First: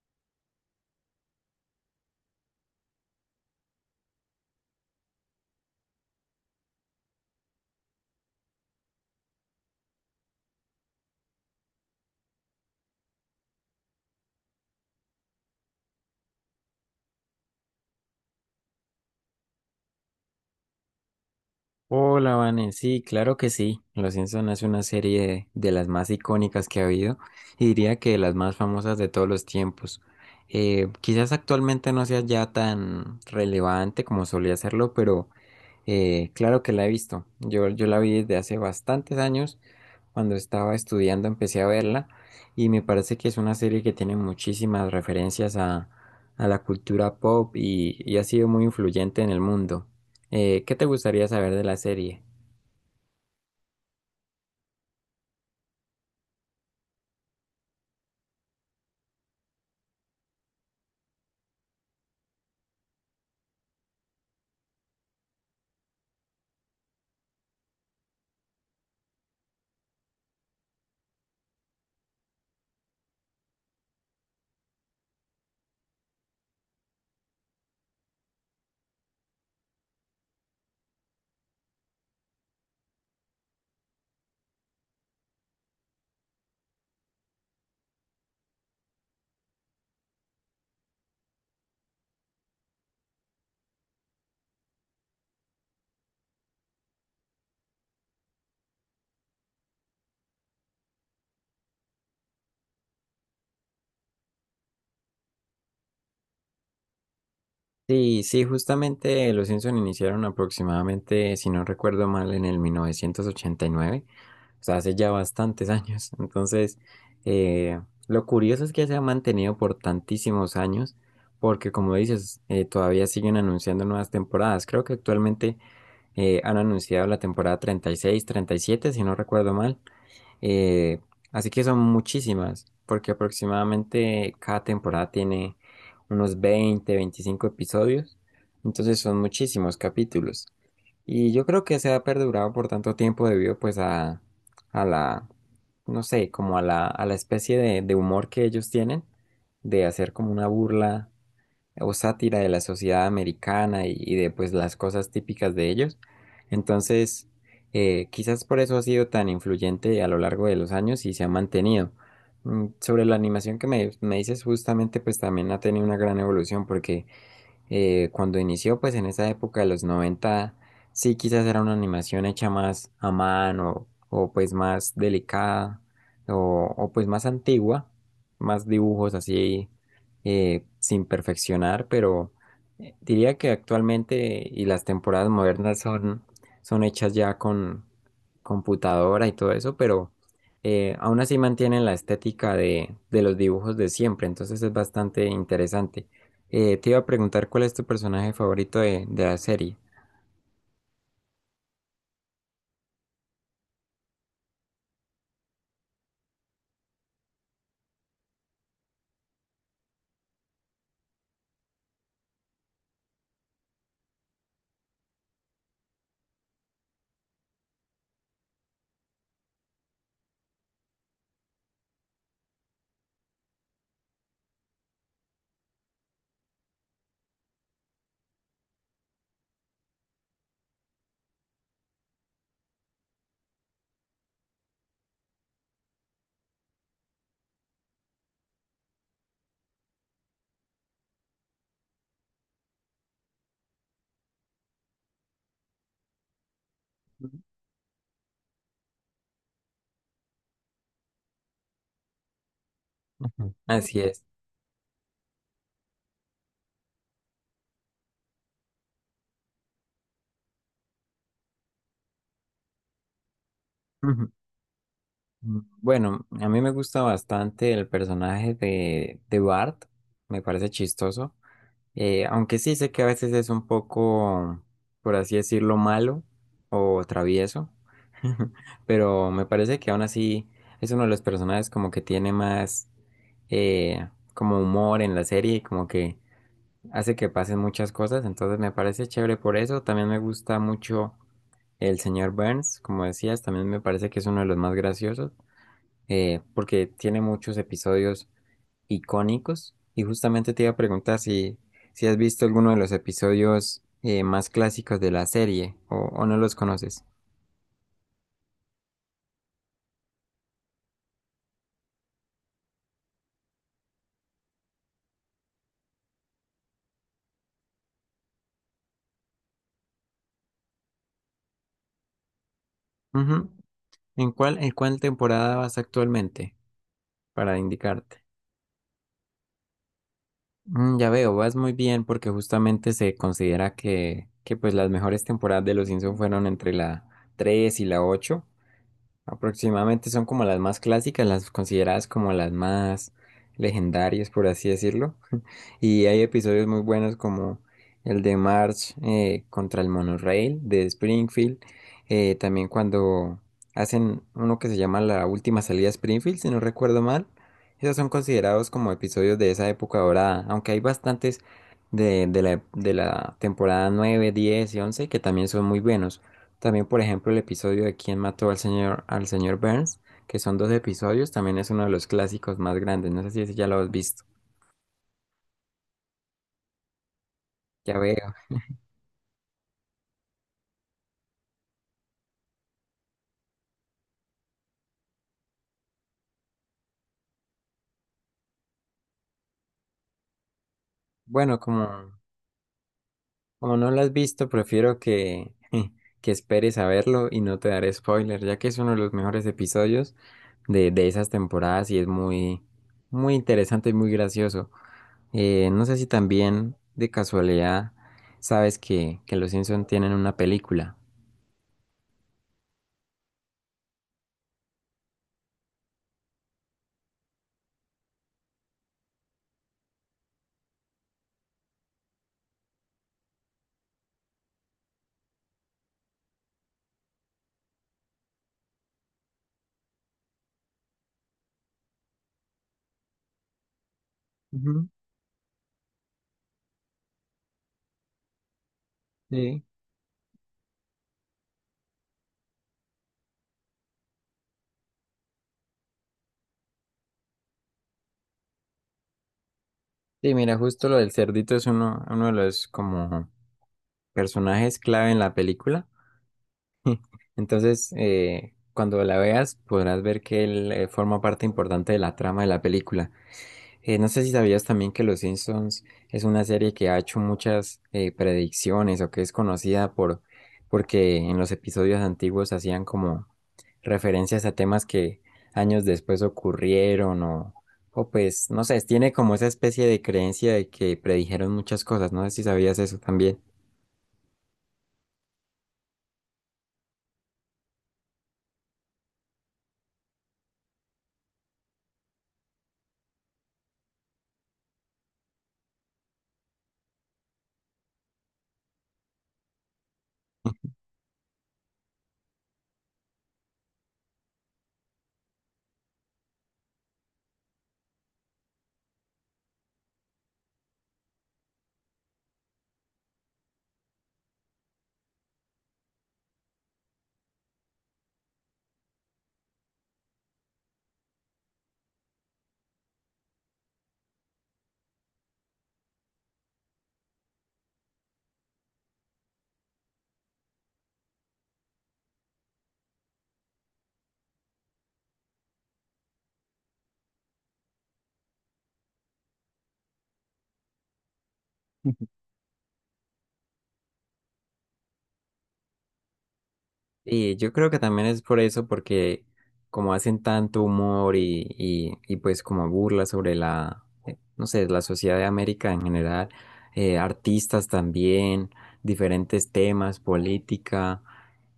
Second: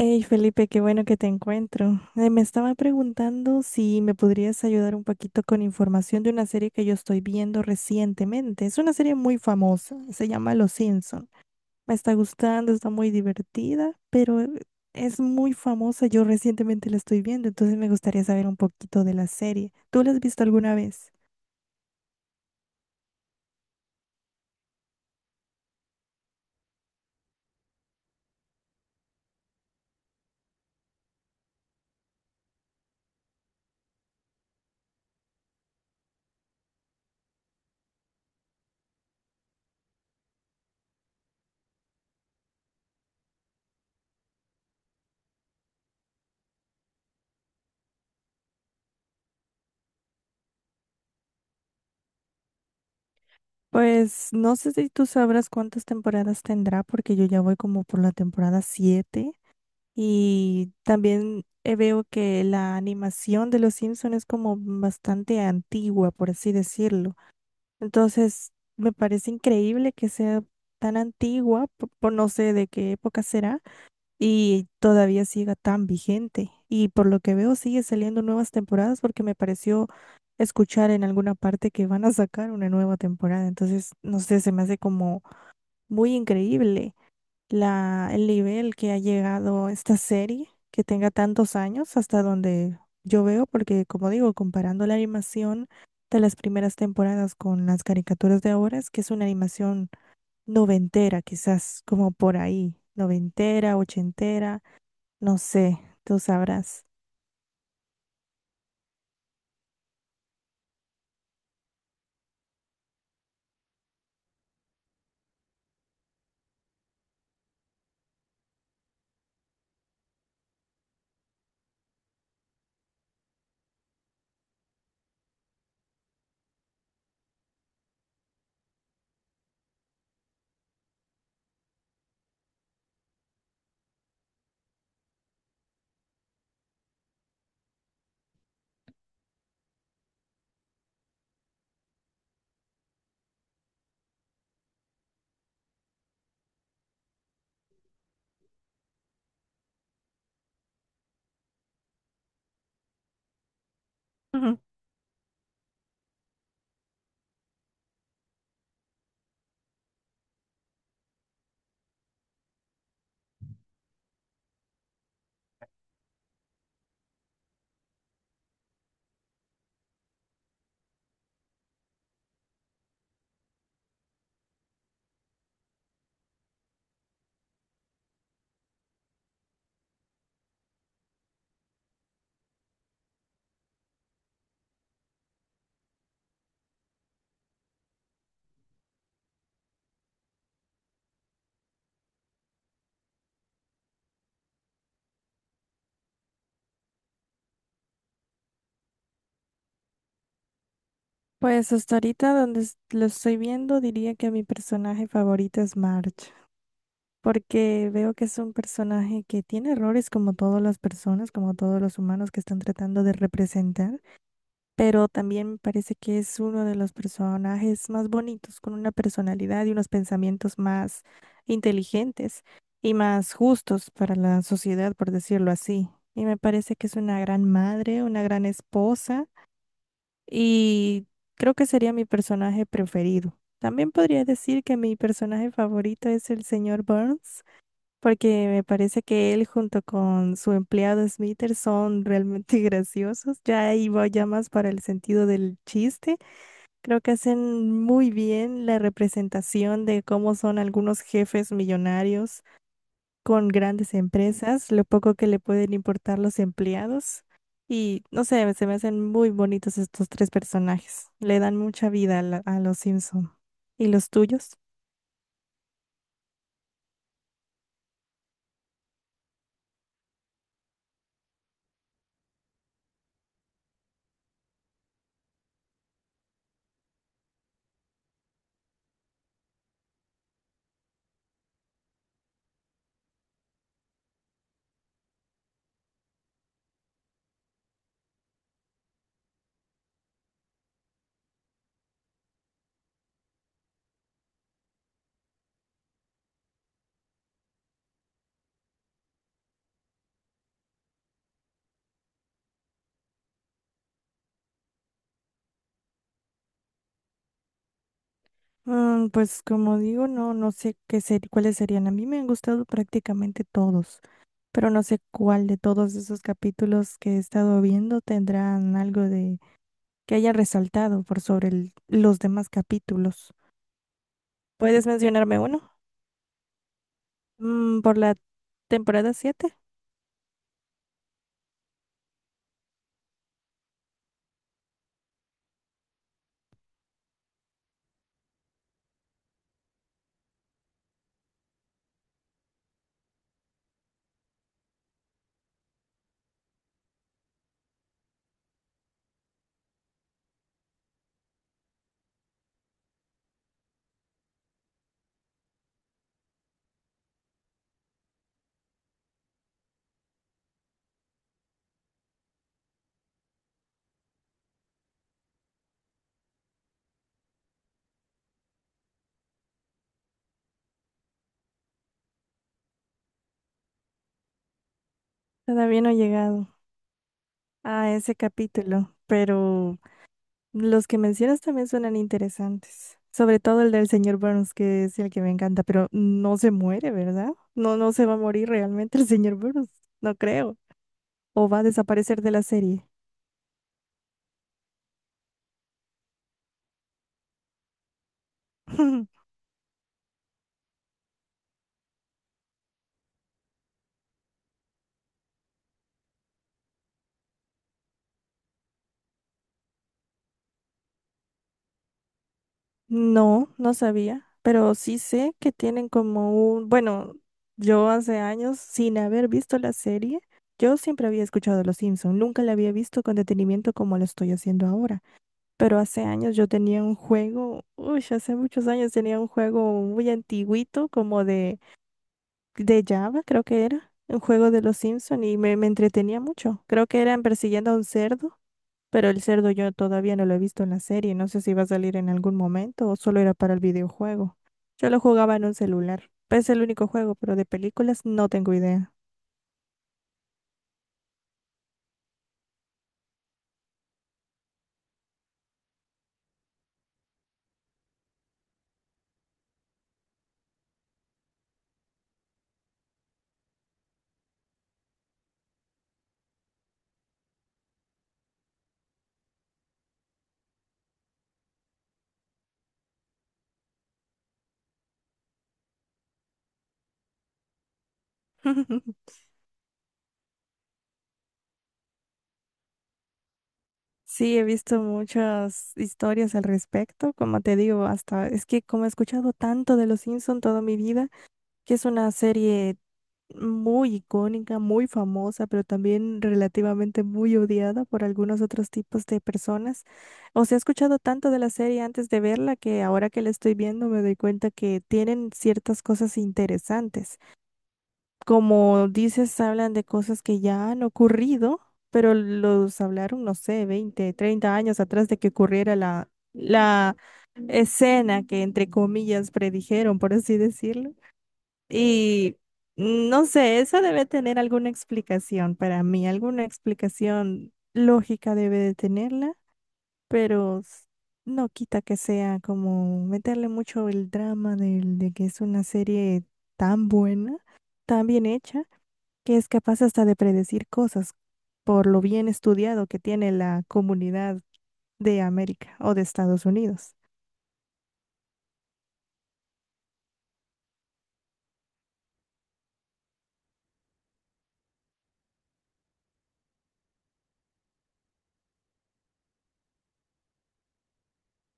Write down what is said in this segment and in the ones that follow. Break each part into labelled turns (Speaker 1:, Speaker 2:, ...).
Speaker 1: Hey Felipe, qué bueno que te encuentro. Me estaba preguntando si me podrías ayudar un poquito con información de una serie que yo estoy viendo recientemente. Es una serie muy famosa, se llama Los Simpson. Me está gustando, está muy divertida, pero es muy famosa. Yo recientemente la estoy viendo, entonces me gustaría saber un poquito de la serie. ¿Tú la has visto alguna vez?
Speaker 2: Hola, Vane. Sí, claro que sí. Los Simpson es una serie de las más icónicas que ha habido y diría que de las más famosas de todos los tiempos. Quizás actualmente no sea ya tan relevante como solía serlo, pero claro que la he visto. Yo la vi desde hace bastantes años. Cuando estaba estudiando empecé a verla y me parece que es una serie que tiene muchísimas referencias a la cultura pop y ha sido muy influyente en el mundo. ¿Qué te gustaría saber de la serie?
Speaker 1: Pues no sé si tú sabrás cuántas temporadas tendrá, porque yo ya voy como por la temporada 7. Y también veo que la animación de los Simpsons es como bastante antigua, por así decirlo. Entonces, me parece increíble que sea tan antigua, por, no sé de qué época será, y todavía siga tan vigente. Y por lo que veo, sigue saliendo nuevas temporadas porque me pareció escuchar en alguna parte que van a sacar una nueva temporada. Entonces, no sé, se me hace como muy increíble el nivel que ha llegado esta serie, que tenga tantos años hasta donde yo veo, porque como digo, comparando la animación de las primeras temporadas con las caricaturas de ahora, es que es una animación noventera, quizás como por ahí, noventera, ochentera, no sé, tú sabrás.
Speaker 2: Sí, sí, justamente los Simpson iniciaron aproximadamente, si no recuerdo mal, en el 1989, o sea, hace ya bastantes años. Entonces, eh, lo curioso es que se ha mantenido por tantísimos años, porque como dices, todavía siguen anunciando nuevas temporadas. Creo que actualmente han anunciado la temporada 30, 36, 37 si no recuerdo mal. Eh, Así que son muchísimas, porque aproximadamente cada temporada tiene unos 20, 25 episodios. Entonces son muchísimos capítulos. Y yo creo que se ha perdurado por tanto tiempo debido pues a la, no sé, como a la especie de humor que ellos tienen, de hacer como una burla o sátira de la sociedad americana y de pues
Speaker 1: Ujú.
Speaker 2: las cosas típicas de ellos. Entonces, quizás por eso ha sido tan influyente a lo largo de los años y se ha mantenido. Mm, sobre la animación que me dices, justamente pues también ha tenido una gran evolución porque cuando inició, pues en esa época de los 90, sí, quizás era una animación hecha más a mano o pues más delicada o, pues más antigua, más dibujos así sin perfeccionar, pero diría que actualmente y las temporadas modernas son, son hechas ya con computadora y todo eso, pero aún así mantienen la estética de los dibujos de siempre, entonces es bastante interesante. Te iba a preguntar cuál es tu personaje favorito de la serie.
Speaker 1: Pues hasta ahorita donde lo estoy viendo, diría que mi personaje favorito es Marge, porque veo que es un personaje que tiene errores como todas las personas, como todos los humanos que están tratando de representar, pero también me parece que es uno de los personajes más bonitos, con una personalidad y unos pensamientos más inteligentes y más justos para la sociedad, por decirlo así. Y me parece que es una gran madre, una gran esposa y creo que sería mi personaje preferido. También podría decir que mi personaje favorito es el señor Burns porque me parece que él junto con su empleado Smithers son realmente graciosos. Ya ahí va ya más para el sentido del chiste. Creo que hacen muy bien la representación de cómo son algunos jefes millonarios con
Speaker 2: Ujú.
Speaker 1: grandes
Speaker 2: Así es.
Speaker 1: empresas, lo poco que le pueden importar los empleados. Y no sé, se me hacen muy bonitos estos tres personajes. Le dan mucha vida a, a los Simpson. ¿Y los
Speaker 2: Ujú.
Speaker 1: tuyos?
Speaker 2: Mm, bueno, a mí me gusta bastante el personaje de Bart, me parece chistoso. Aunque sí sé que a veces es un poco, por así decirlo, malo o travieso, pero me parece que aún así es uno de los personajes como que tiene más eh, como humor en la serie, como que hace que pasen muchas cosas, entonces me parece chévere por eso. También me gusta mucho el señor Burns, como decías, también me parece que es uno de los más graciosos, porque tiene muchos episodios icónicos. Y justamente te iba a preguntar si, si has visto alguno de los episodios más clásicos de la serie o no los conoces.
Speaker 1: Pues como digo, no, no sé cuáles serían. A mí me han gustado prácticamente todos, pero no sé cuál de todos esos capítulos que he estado viendo tendrán algo de que haya resaltado por sobre los demás capítulos.
Speaker 2: Ujú. En
Speaker 1: ¿Puedes
Speaker 2: cuál
Speaker 1: mencionarme
Speaker 2: temporada
Speaker 1: uno?
Speaker 2: vas actualmente? Para
Speaker 1: Por la
Speaker 2: indicarte.
Speaker 1: temporada siete.
Speaker 2: Mm, ya veo, vas muy bien porque justamente se considera que pues las mejores temporadas de Los Simpson fueron entre la 3 y la 8. Aproximadamente son como las más clásicas, las consideradas como las más legendarias, por así decirlo. Y hay episodios muy buenos como el de March contra el monorail de Springfield. También cuando hacen uno que se llama La Última Salida a Springfield, si no recuerdo mal. Esos son considerados como episodios de esa época dorada, aunque hay bastantes de la temporada 9, 10 y 11 que también son muy buenos. También, por ejemplo, el episodio de ¿Quién mató al señor Burns? Que son dos episodios, también es uno de los clásicos más grandes. No sé si ese ya lo has visto.
Speaker 1: Todavía no he llegado a
Speaker 2: Ya
Speaker 1: ese
Speaker 2: veo.
Speaker 1: capítulo, pero los que mencionas también suenan interesantes, sobre todo el del señor Burns, que es el que me encanta, pero no se muere, ¿verdad? No, no se va a morir realmente el señor Burns, no creo. O
Speaker 2: Bueno,
Speaker 1: va a
Speaker 2: como,
Speaker 1: desaparecer de la serie.
Speaker 2: como no lo has visto, prefiero que, que esperes a verlo y no te daré spoiler, ya que es uno de los mejores episodios de esas temporadas y es muy, muy interesante y muy gracioso. No sé si también de casualidad sabes que los Simpson tienen una película.
Speaker 1: No, no sabía, pero sí sé que tienen como un, bueno, yo hace años, sin haber visto la serie, yo siempre había escuchado Los Simpson, nunca la había visto con detenimiento como lo estoy haciendo ahora. Pero hace años yo tenía un juego, uy, hace muchos años tenía un juego muy antiguito, como de, Java, creo que era, un juego de los
Speaker 2: Ujú,
Speaker 1: Simpson y me entretenía mucho. Creo que eran persiguiendo a un cerdo, pero el cerdo
Speaker 2: sí.
Speaker 1: yo todavía no lo he visto en la serie, no sé si va a salir en algún momento o solo era para el videojuego. Yo lo jugaba en un celular, pues, es el único juego, pero de películas no tengo idea.
Speaker 2: Sí, mira, justo lo del cerdito es uno, uno de los como personajes clave en la película. Entonces, cuando la veas, podrás ver que él forma parte importante de la trama de la película. No sé si sabías también que Los Simpsons es una serie que ha hecho muchas predicciones o que es conocida por porque en los episodios antiguos hacían como referencias a temas que años después ocurrieron o pues no sé, tiene como esa especie de creencia de que predijeron muchas cosas. No sé si sabías eso también.
Speaker 1: Sí, he visto muchas historias al respecto, como te digo, hasta es que como he escuchado tanto de Los Simpson toda mi vida, que es una serie muy icónica, muy famosa, pero también relativamente muy odiada por algunos otros tipos de personas. O sea, he escuchado tanto de la serie antes de verla que ahora que la estoy viendo me doy cuenta que tienen ciertas cosas interesantes, como dices, hablan de cosas que ya han ocurrido, pero los hablaron, no sé, 20, 30 años atrás de que ocurriera la, escena que entre comillas predijeron, por así decirlo. Y no sé, eso debe tener alguna explicación para mí, alguna explicación lógica debe de tenerla, pero no quita que sea como meterle mucho el drama de que es una serie tan buena, tan bien hecha que es capaz hasta de predecir cosas por lo bien estudiado que tiene la comunidad de América o de Estados Unidos.
Speaker 2: Y yo creo que también es por eso, porque como hacen tanto humor y pues como burla sobre la, no sé, la sociedad de América en general, artistas también, diferentes temas, política,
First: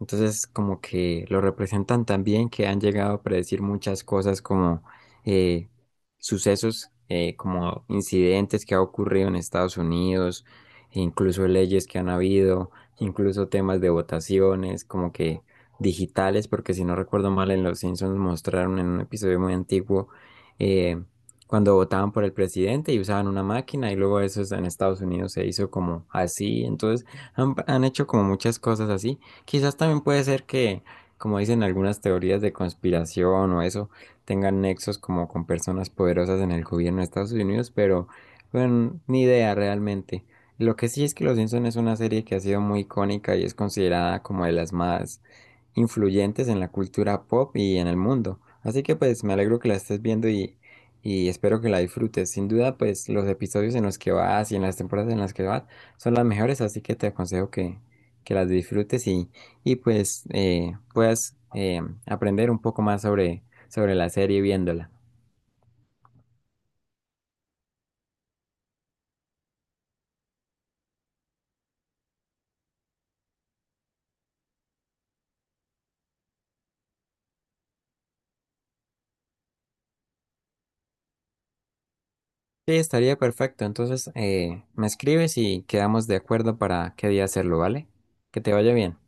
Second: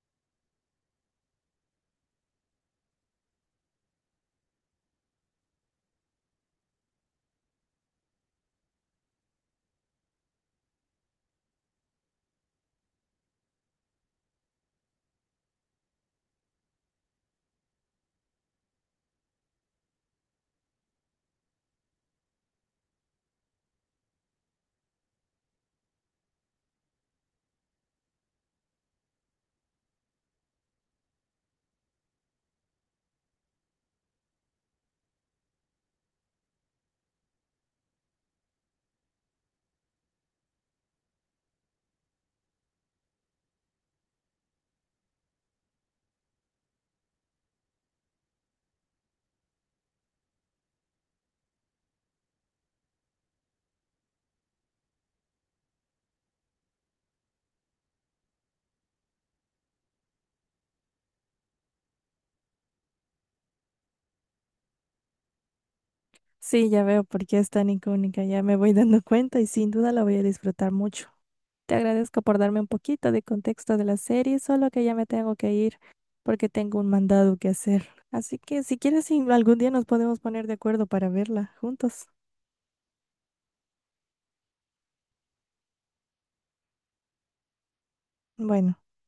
Speaker 2: entonces como que lo representan tan bien que han llegado a predecir muchas cosas como eh, sucesos, como incidentes que ha ocurrido en Estados Unidos, e incluso leyes que han habido, incluso temas de votaciones, como que digitales, porque si no recuerdo mal, en Los Simpsons mostraron en un episodio muy antiguo eh, cuando votaban por el presidente y usaban una máquina y luego eso es- en Estados Unidos se hizo como así, entonces han hecho como muchas cosas así. Quizás también puede ser que, como dicen algunas teorías de conspiración o eso, tengan nexos como con personas poderosas en el gobierno de Estados Unidos, pero bueno, ni idea realmente. Lo que sí es que Los Simpson es una serie que ha sido muy icónica y es considerada como de las más influyentes en la cultura pop y en el mundo. Así que pues me alegro que la estés viendo y espero que la disfrutes. Sin duda pues los episodios en los que vas y en las temporadas en las que vas son las mejores, así que te aconsejo que las disfrutes y pues puedas aprender un poco más sobre, sobre la serie viéndola.
Speaker 1: Sí, ya veo por qué es tan icónica, ya me voy dando cuenta y sin duda la voy a disfrutar mucho. Te agradezco por darme un poquito de contexto de la serie, solo que ya me tengo que ir porque tengo un mandado que hacer. Así que si quieres, sí, algún día nos podemos poner de acuerdo para verla juntos.
Speaker 2: Sí, estaría perfecto. Entonces, me escribes y quedamos de acuerdo para qué día hacerlo, ¿vale? Que te vaya
Speaker 1: Bueno.
Speaker 2: bien.